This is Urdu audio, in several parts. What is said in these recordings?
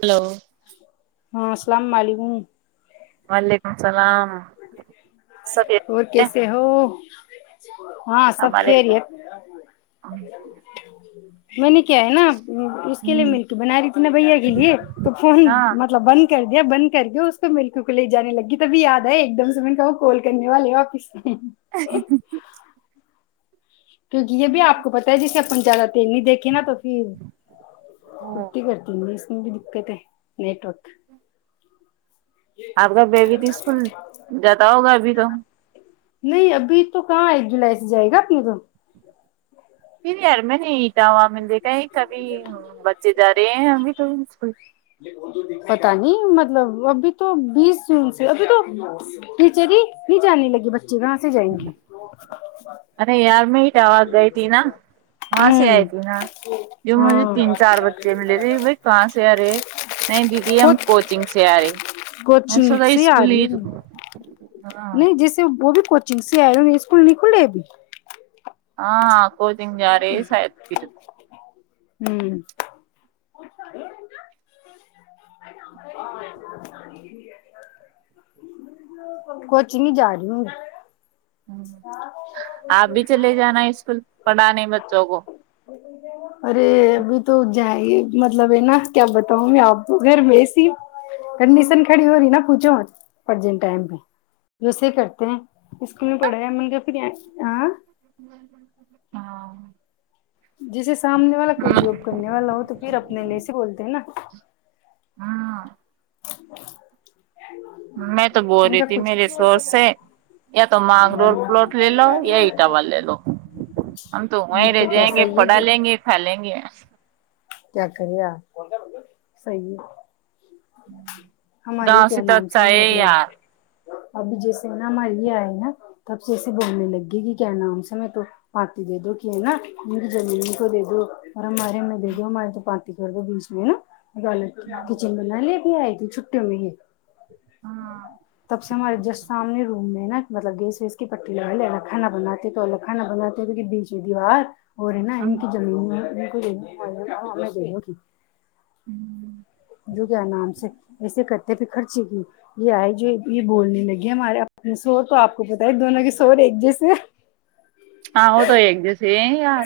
ہلو [inaudible] ہاں السلام علیکم [unintelligible] وعلیکم السلام [unintelligible] اور کیسے ہو [inaudible] چ [inaudible] ہاں سب ہمارے کھی رہیے [inaudible] میںین کیا ہے نا اس کے لیے مل کے بنا رہی تھی ن بھیا کے لیے تو فون ہاں مطلب بند کر دیا بند کر گ اس کو ملک کو ل جانے لگی تبھی یاد ہےئے ایک دم سے میں کہوں کول کے کرنے والے واپس [inaudible] کیک یہ بھی آپ کو پتا ہے جسے پنچات ت دیکھی نا تو پھر کٹی کرتی اس میں بھی نیٹ وک [inaudible] آپ کا بیبی تو اسکول جاتا ہوگا ابھی تو نہیں ابھی تو کہاں ہے جولائی سے جائے گا اپنی توم پھر یار میں نہیںٹاوا مے کہ کبھی بچے جا رہے ہیں ابھی تو اسک پتا نہیں مطلب ابھی تو بیس جون سے ابھی تو ٹیچر ہی نہیں جانے لگی بچ ج گاں سے جائیں گے ارے یار میں اٹاوات گئی تھی نا کہاں سے آئی ہوں تھی نا جو مجھے ہاں تین چار بچے ملے تھے بھائی کہاں سے آ رہے نہیں دیدی ہم خود کوچنگ سے آ رہے میں کوچنگ سوچا سے آ اسکول رہی ہی ہوں ہ جسی آ اسکول نکل رہے ابھی ہاں کوچن یار ساتیر ہوں کچ نہیں جا رہی ہ آپ بھی چلے جانا اسکول پڑھانے [inaudible] بچوں کو ارے ابھی تو جائے مطلب ہے نا کیا بتاؤں میں آپ گھر وسی کنڈیشن کھڑی ہو رہی نا پوچھو ارجینٹ ٹائم پہ جسے کرتے ہیں اسکول میں پڑھایا م پھر ہ [inaudible] جیسے سامنے والا کوئی جاب کرنے والا ہو تو پھر اپنے لیے سے بولتے ہیں نا ہاں میں تو بول ان رہی کا تھی کچھ میرے سور سے یا تو مانگ روول پلاٹ لے لو یا اٹاو لے لو ہم تو وہیں نہیں رہ تو جائیں کیسا گے ہی ہے پڑا کہ لیں گے کھا لیں گے کیا کرے آ سی ہے ہمارے گاؤں کیا سے تو نام اچھا سےحی ہے مطلب یار ابھی جیسے ہے نا ہمارے یہ آئے نا تب سےیسے بولنے لگی کہ کیا نام ہم سے میں تو پارٹی دے دو کہ ہے نا ان کی جمین کو دے دو اور ہمارے میں دے ہماراری تو پارٹی کر دو بیچ میں نا گول کچن بنا لے آئی تھی چھٹیوں میں ہی تب سے ہمارے جس سامنے روم میں ناطلب گیس ویس کی پٹی لگا لے الکھانا بناتے تو الکھھانا بناتے تو بیچ دیوار اور رہ نا انک چلو جی جک جو کیا نام سے ایسے کرتے پ خرچ کیوں یہ آئے جو یہ بولنے لگی ہمارےنے شور تو آپ کو پت ہے دونوں کے شور ایک جیسے ہاں وہ تو ایک جس یار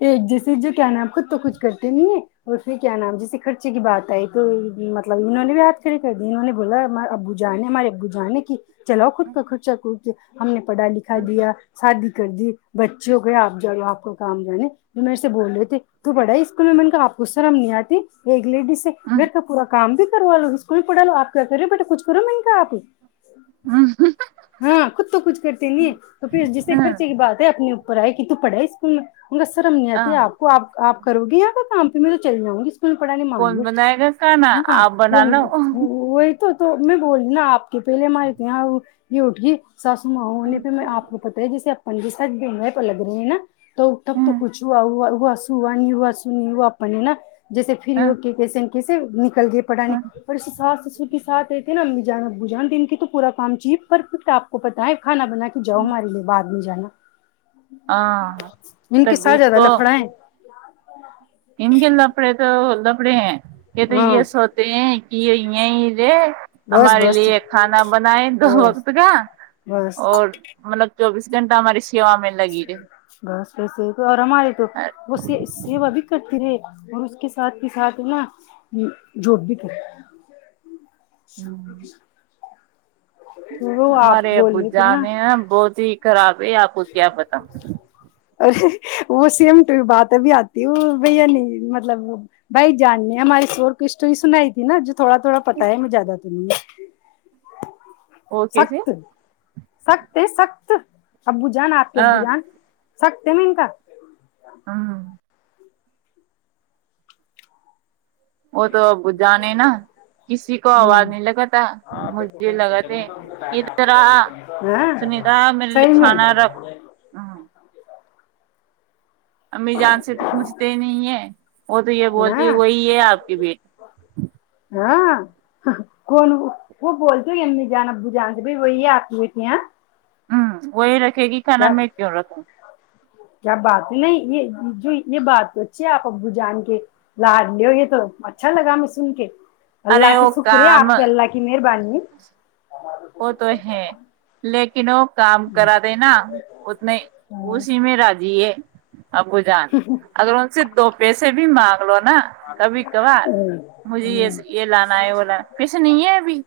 ایک جیسے جو کیا نام آپ خود تو کچھ کرتے نہیں ہے اور پھر کیا نام جیسے خرچے کی بات آئے تو مطلب انہوں نے بھی یاد کڑی کر دی انہوں بولا ابو جان نے ہمارے ابو جان کی چلاؤ خود کا کچا ک کے ہم نے پڑھا لکھا دیا شادی کر دی بچوں کو آپ جاؤ آپ کو کام جانے جو میرے سے بول رہے تھے تو پڑھائی اسکول میں م نے کہ آپ کو شرم نہیں آتی ایک لیڈی سے م تو پورا کام بھی کروا لو اسکول بھی پڑھا لو آپ کیا کریے بیٹا کچھ کرو مہنگا آپ ہاں خود تو کچھ کرتے نہیں تو پھر جسے خرچے کی بات ہے اپنے اپر پا ہے کیت تو پڑھا ہے اسکول ہوں گ سر ہم نہیں ہاں آتی ہے آپ کو آپ آپ کرو گی کام پہ میں تو چل جؤںی پڑھا نہیں مانگ لو کا نا ہاں ابناال وہ وہی تو میں بول رہ نا آپ کے پہلے ہمارے یہاں یہ اٹ گ ساسو مانے پہ میں آپ کو پتاہ ہے جس آپ پند سھ د پ لگ رہے ہیں نا تو تب تو کچھ آ ہو وسو آا نیوسو نیو اپنے نا جیسے پھرری وہوگ کیس ہیں کسسی چل گ پڑھے اور اس سات س کے سھ رہتے نا ابی جان ابو جان دن کے تو پورا کام چاہیے پرفیکٹ آپ کو پت ہے کھا بنا کے جاؤ ہمارے لیے بات ہم جانا ہاں ان کے ساتھ زیادہ لفڑا ہے نم گلا اپڑے تو کپڑے ہیں یہ تو ہاں یہ سوتے ہیں یہ ہویا ہییر بس ہمارے بس لیے کھانا بنائے دو بس وقت کا بس اور مطلب چوبیس گنٹ ہماری سی م میںل بس وسے تو اور ہمارے تو وہ سیوا بھی کرتے پرے اور اس کے ساتھ ہی ساتھ ہے نا جواب بھی کرے اچ [inaudible] مرے ابو رہے تھے نا جانے ن بہت ہی خراب ہے آپ کو کیا پتا اورے وہ سی بات ابھی آتی وہ بھیا نہیں مطلب بھائی جاننے ہماراری شور کو اسٹوری سنائی تھی نا جو تھوا تھوڑ پتا ہے مجھےیادہ تو [inaudible] وہ کیسے سخت سخت ہے سخت [inaudible] ابو جان آپ کے ابو جان [inaudible] سکتے مین کا [inaudible] ہاں [inaudible] وہ تو اب جانے نا کسی کو آواز ہوں نہیں لگا تھا مجھے لگا تھ ادھر ہاں سنیتا میرے لیے صحیح میں کھانا رکھ ہ امی جان سے تو پوچھتے ہی نہیں ہے وہ تو یہ بولتی ہاں وہی ہے آپ کی بیٹ ہاں کون وہ بولتے جان ا جانتے ب وہی آتی ہوئے تھیاں [unintelligible] ہوں وہ ر [inaudible] کھے گی کھانا میں کیوں رکھوں [inaudible] کیا بات ہے نہیں یہ جو یہ بات تو اچھی ہے آپ ابو جان کے لار لو یہ تو اچھا لگا ہمیں سن کے ارے اللہ کے وہ شکری کام آپ کے اللہ کی مہربانی ج [inaudible] وہ تو ہے لیکن کہنو [inaudible] کام کرا د نا اتنے ہمم اسی میں راضی ہے ابو جان اگر ان سے دو پیس سے بھی با [unintelligible] بو نا کبھی کبار مجھے یہ ہمم یہ لانا ہے وہ لا کھ نہیں ہے ابھی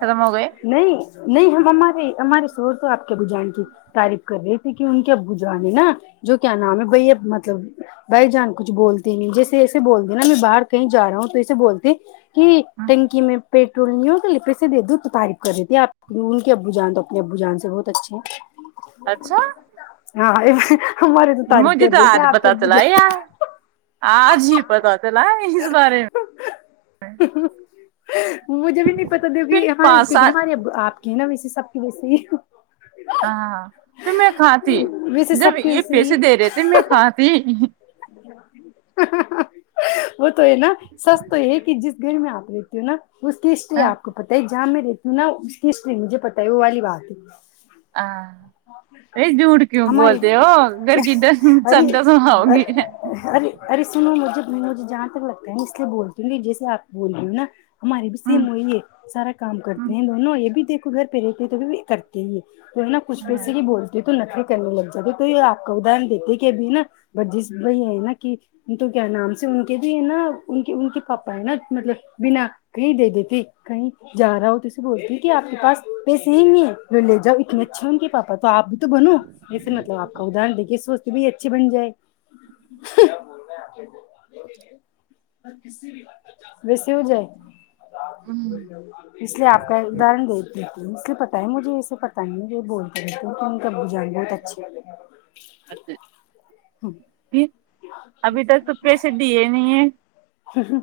ختم ہو گئے نہیں نہیں ہمارے ہمارے شور تو آپ ب جان کی تعریف کر رہی کہ ان کے ابو جان ہے نا جو کیا نام ہے بھ ا مطلب بھائی جان کچھ بولتے نہیں جیسے ایسے بول د نا میں باہر کہیں جا رہا ہوں تو ایسے بول کہ ٹنکی میں پیٹرول نہیں ہوگ لیے پیسے دو تو تعریف کر دیتی ہے آپ ان کے ابو جان تو اپنے ابو جان سے بہت اچھے ہیں اچھا ج مجھے تو آج پت چلا یار آج ہی پتا چلا اس بارے میں مجھے بھی نہیں پتا پھر دیک ہمارے پانچ کیونکہ سات ہمارے آپ کے ہیں نا ویسے سب کے س ہاں پ میں کھا ت ویسے جب سب کی یہ ویسے پیسے ہی دے رہے تھے میں کھا ت وہ تو ہے نا سس تو ہے کہ جس گھر میں آپ رہتی ہو نا اس کی ہسٹری آپ کو پت ہے جامع کیوں نا اس کیسری مجھے پتا ہے وہ والی بات ہے آاں نہیں جوٹ کیوں ہماری بولتے ہو گڑکیڈا ارے سمڈا سوؤ گی جھ مجھے جہاں تک لگتا ہے میں اس لیے بولتی ہوں گ جیے آپ بول رہی ہوں نا ہمارے بھی سیم وہی ہے سارا کام کرتے ہیں دونوں یہ بھی دیکھ گھر پہ رہتی ہے تو کرتے ہی تو ہے نا کچھ ک سے ہی بولتیوں تو نخرے کرنے لگ جاتے تو یہ آپ کا ادہر دیتے کہ اب نا ب جس بھائی یہ ہے نا کہ تو کیا نام سے ان کے جو ہے نا ان کے ان کے پاپا ہے نا مطلب بنا کہیں دے دیتے کہیں جا رہا ہو تو اسے بولتے کہ آپ کے پاس پیسے ہی نہیں ہے جو لے جاؤ ات اچے ہیں ان کے پاپ تو آپ بھی تو بنو ویسے مطلب آپ کا ادرن دیک کے سوچتے ب اچھی بن جائے بیسی جائے اس لیے آپ کا ادرن دورتی اس لیے پتا ہے مجھے ایسے پتا ہی نہیں یہ بولتےے ب جا بہت اچھی ل پھر ہ ابھی تک تو پیسے دیے نہیں ہوں ہ ہ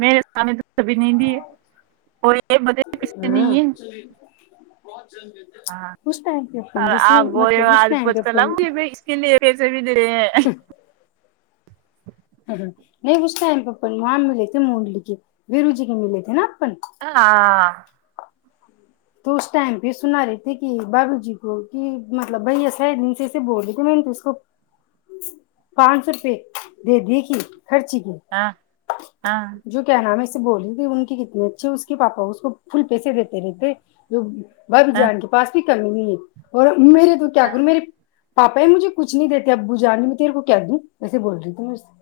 میرے سان سبھی نیند ہے اور یہ بد کس سے نہیں ہاں ہے ہاں اس ٹائم پہ اپن آ جیسے گو مطلب اس آد ٹائم پہ پجھ اپن اس کے لیے پیسے بھی دے رہے ہیں نہیں اس ٹائم پہ وہاں ملے تھے منڈلی کے بیرو جی کے ملے تھے نا اپن ہ آ تو اس ٹائم پہ سنا رہی تھے کہ بابو جی کو کہ مطلب بھائی ایسا دن سےے بول رہ تھے میں نے تو اس کو پانچ سو روپے دے دی کہ خرچی کییں ہاں ہاں جو کیا نام ہے بول رہ تھی ان کے کتنے اچھے اس کے پاپا اس کو فل پیسے دیتے رہےتےے جی ب بھی ہاں جان کے پس کرنی بھی ہے اور میرے تو کیا کروں میرے پاپا یہ مجھے کچھ نہیں دیتے اب ب جان میں تیرے کو کہہ دوں ویسے بول رہی ت میں سے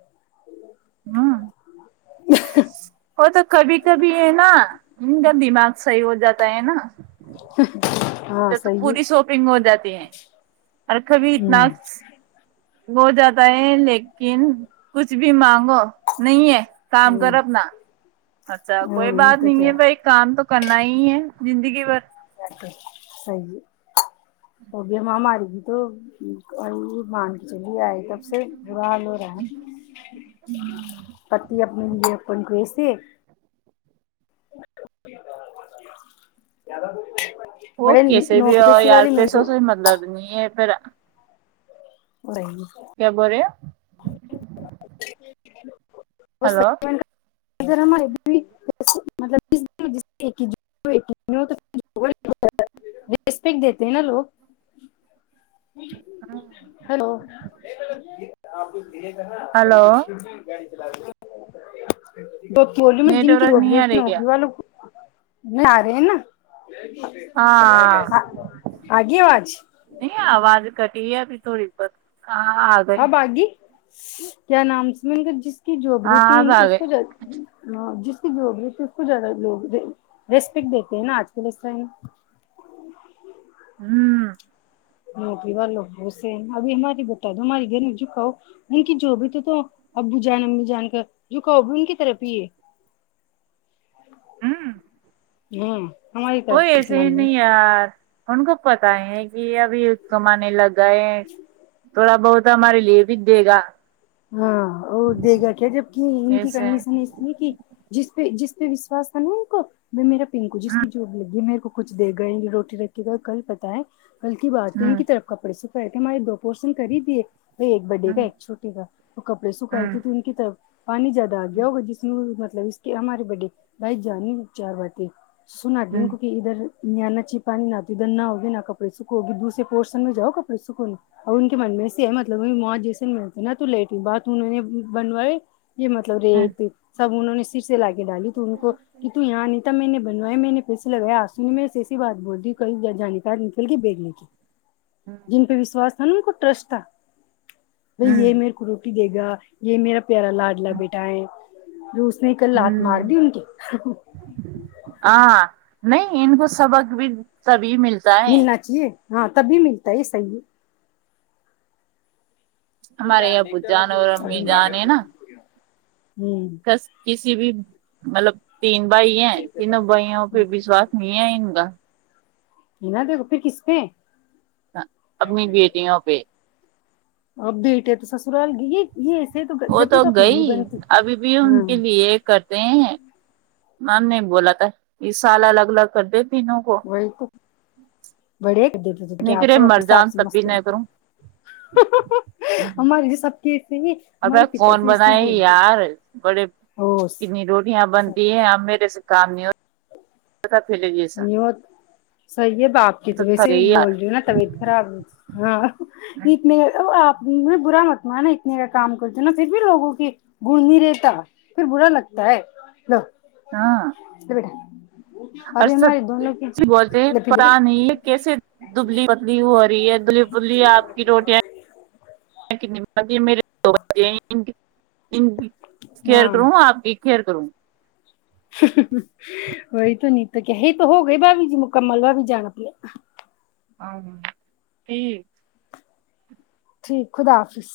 ہاں [inaudible] وہ تو کبھی کبھی ہے نا ان کا دماغ صحیح ہو جاتا ہے نا ہ [inaudible] ا تو پوری شاپنگ ہو جاتی ہے اور کبھی اتنا وہ جاتا ہے لیکن کچھ بھی مانگو نہیں ہے کام ہوں کرپ نا اچھا کوئی ہاں بات تو نہیں کیا ہے بھائی کام تو کرنا ہی ہے زندگی بھر سی ہوگ مہ ہماری بھی تو مان کے چلی ہے تب سے برا حال ہو رہا ہے پتی اپنے لیےس جی کیا وہ کیسے بھی اور یار مل پیسوں تو سے مطلب نہیں ہے پھر کیا بول رہے ہ [inaudible] ہلو اگر ہمارےل رپٹ دیتے ہیں نا لوگ ہیلو آپ د کہ نا وہ ہلو گاڑی [inaudible] جی ب بولی میں نیٹ جن کی ورک ب نہیں آ اتنی رہی کیا ہوگی وال لو میں آ رہی ہ نا ہاں آگے آج نہیں آواز کٹی ہے پ تھوڑی پت ہاں آگھے اب آگی کیا نام س میں ان کا جس [unintelligible] کی جو بریتی ہاں اب آ اس گئے کو جس [unintelligible] جو ہوگی تو اس کو زیادہ لوگ ریسپیکٹ دیتے ہیں نا آج کل اس ٹائم ہوں نوکری والو بہت سے ہیں ابھی ہماری بتا دو ہماراری گھر میں جکاؤ ان کی جو بھی تو تو ابو جان امی جان کر جکاؤ بھی ان کی طرف ہی ہے۔ ہوں وہئی ایسے ہی نہیں یار ان کو پتا ہے کہ ابھی کمانے لگ گئے تھوڑا بہت ہمارے لیے بھی دے گا ہاں اور دے گا کیا جب کہ ان کی ایسے کنڈیشن ایسی ہے کہ جس پہ جس پہ وشواس تھا نا ان کو میں میرا پنکو جس ہاں کی جوب لگی میرے کو کچھ دے گئے روٹی رکھیے گئے کل پت ہے ہلک بارتیین کی طرف کپڑے س مے د پوشن کر ہی دیے بھائی ایک بڈے کا ایک چھوٹے کا تو کپڑے سکھائے تھے تو ان کی طرف پانی زیادہ آ گیا ہوا جس میں مطلب اس کے ہمارے بے بھائی جانی چار بات سنا دوں کوک ادھر یہ نہ چپانی نہ تو ادھر نہ ہوگی نہ کپڑے سکھو گی دوسرے پورشن میں جاؤ کپڑے سکھو اور ان کے من میں سے ہے مطلب ماں جیسے ملتے نا تو لیٹ بات انہوں نے بنوائے یہ مطلب ریٹ سب انہوں نے صرف لا کے ڈالی تو ان کو کہ تو یہاں نہیں تھا میں نے بنویا م میں نے ویسے لگایا آسونی میں ایسی بات بول دی ہ کئی جانکاری نکل گ بیگنے کی جن پہ وشواس سن کو ٹرسٹا بھ یہ میرے روٹی دے گا یہ میرا پیارا لاڈلا بیٹا ہے رس اس نے کل لات مار دی ان کی نہیں ان کو سبق بھی بھی ملتا ہے ملنا چاہیے ہاں تبھی ملتا ہے صحیح ہمارے یہ بجان اور ہ میدان ہے نا ہے کس کسی بھی مطلب تین بھائی ہیں توں بھائیوں پہ وشواس نہیں ہے ان کا اننا د رپے کسطے ابمی بھیتی یہاں پہ اب بیٹے تو سسرال گ یہ یہ وہ جب بھی تو اپنی نہیں گئی بنتی ابھی بھی ان ہاں کے لیے کرتے ہیں مم نہیں بولاتا یہ سال الگ الگ کر د وہی تو بڑے کر دیتے کیا آپ نکرے سب مر اپنےساب جان سے تب بھی مست نہیں رہتے کروں ہماریے جو سب کہ اور کون بنائے یار بڑے او کتنی روٹیاں بنتی ہیں اب میرے سے کامی نہیں صحیح ہے باپ کی تو ویسے یار بول رہی ہو نا طبیعت خراب ہو ہاں جتنے آپ میں برا متم ہے نا اتنے کا کام کرتی ہوں نا پھر بھی لووں کی گڑ نہیں رہتا پھر برا لگتا ہے د بیٹا ار ابھی ہمارے دونوں کی بولتے لپی پتا لپٹ نہیں ہے کیسے دبلی پتلی ہو رہی ہے د بلی آپ کی روٹیاں میرے دو کر ہاں کروں آپ کی ک کرر وہی تو نہیں تو کیا یہ تو ہو گئے بھابی جی مکمل بھابی جان اپنے ا ٹھیک ٹھیک خدا حافظ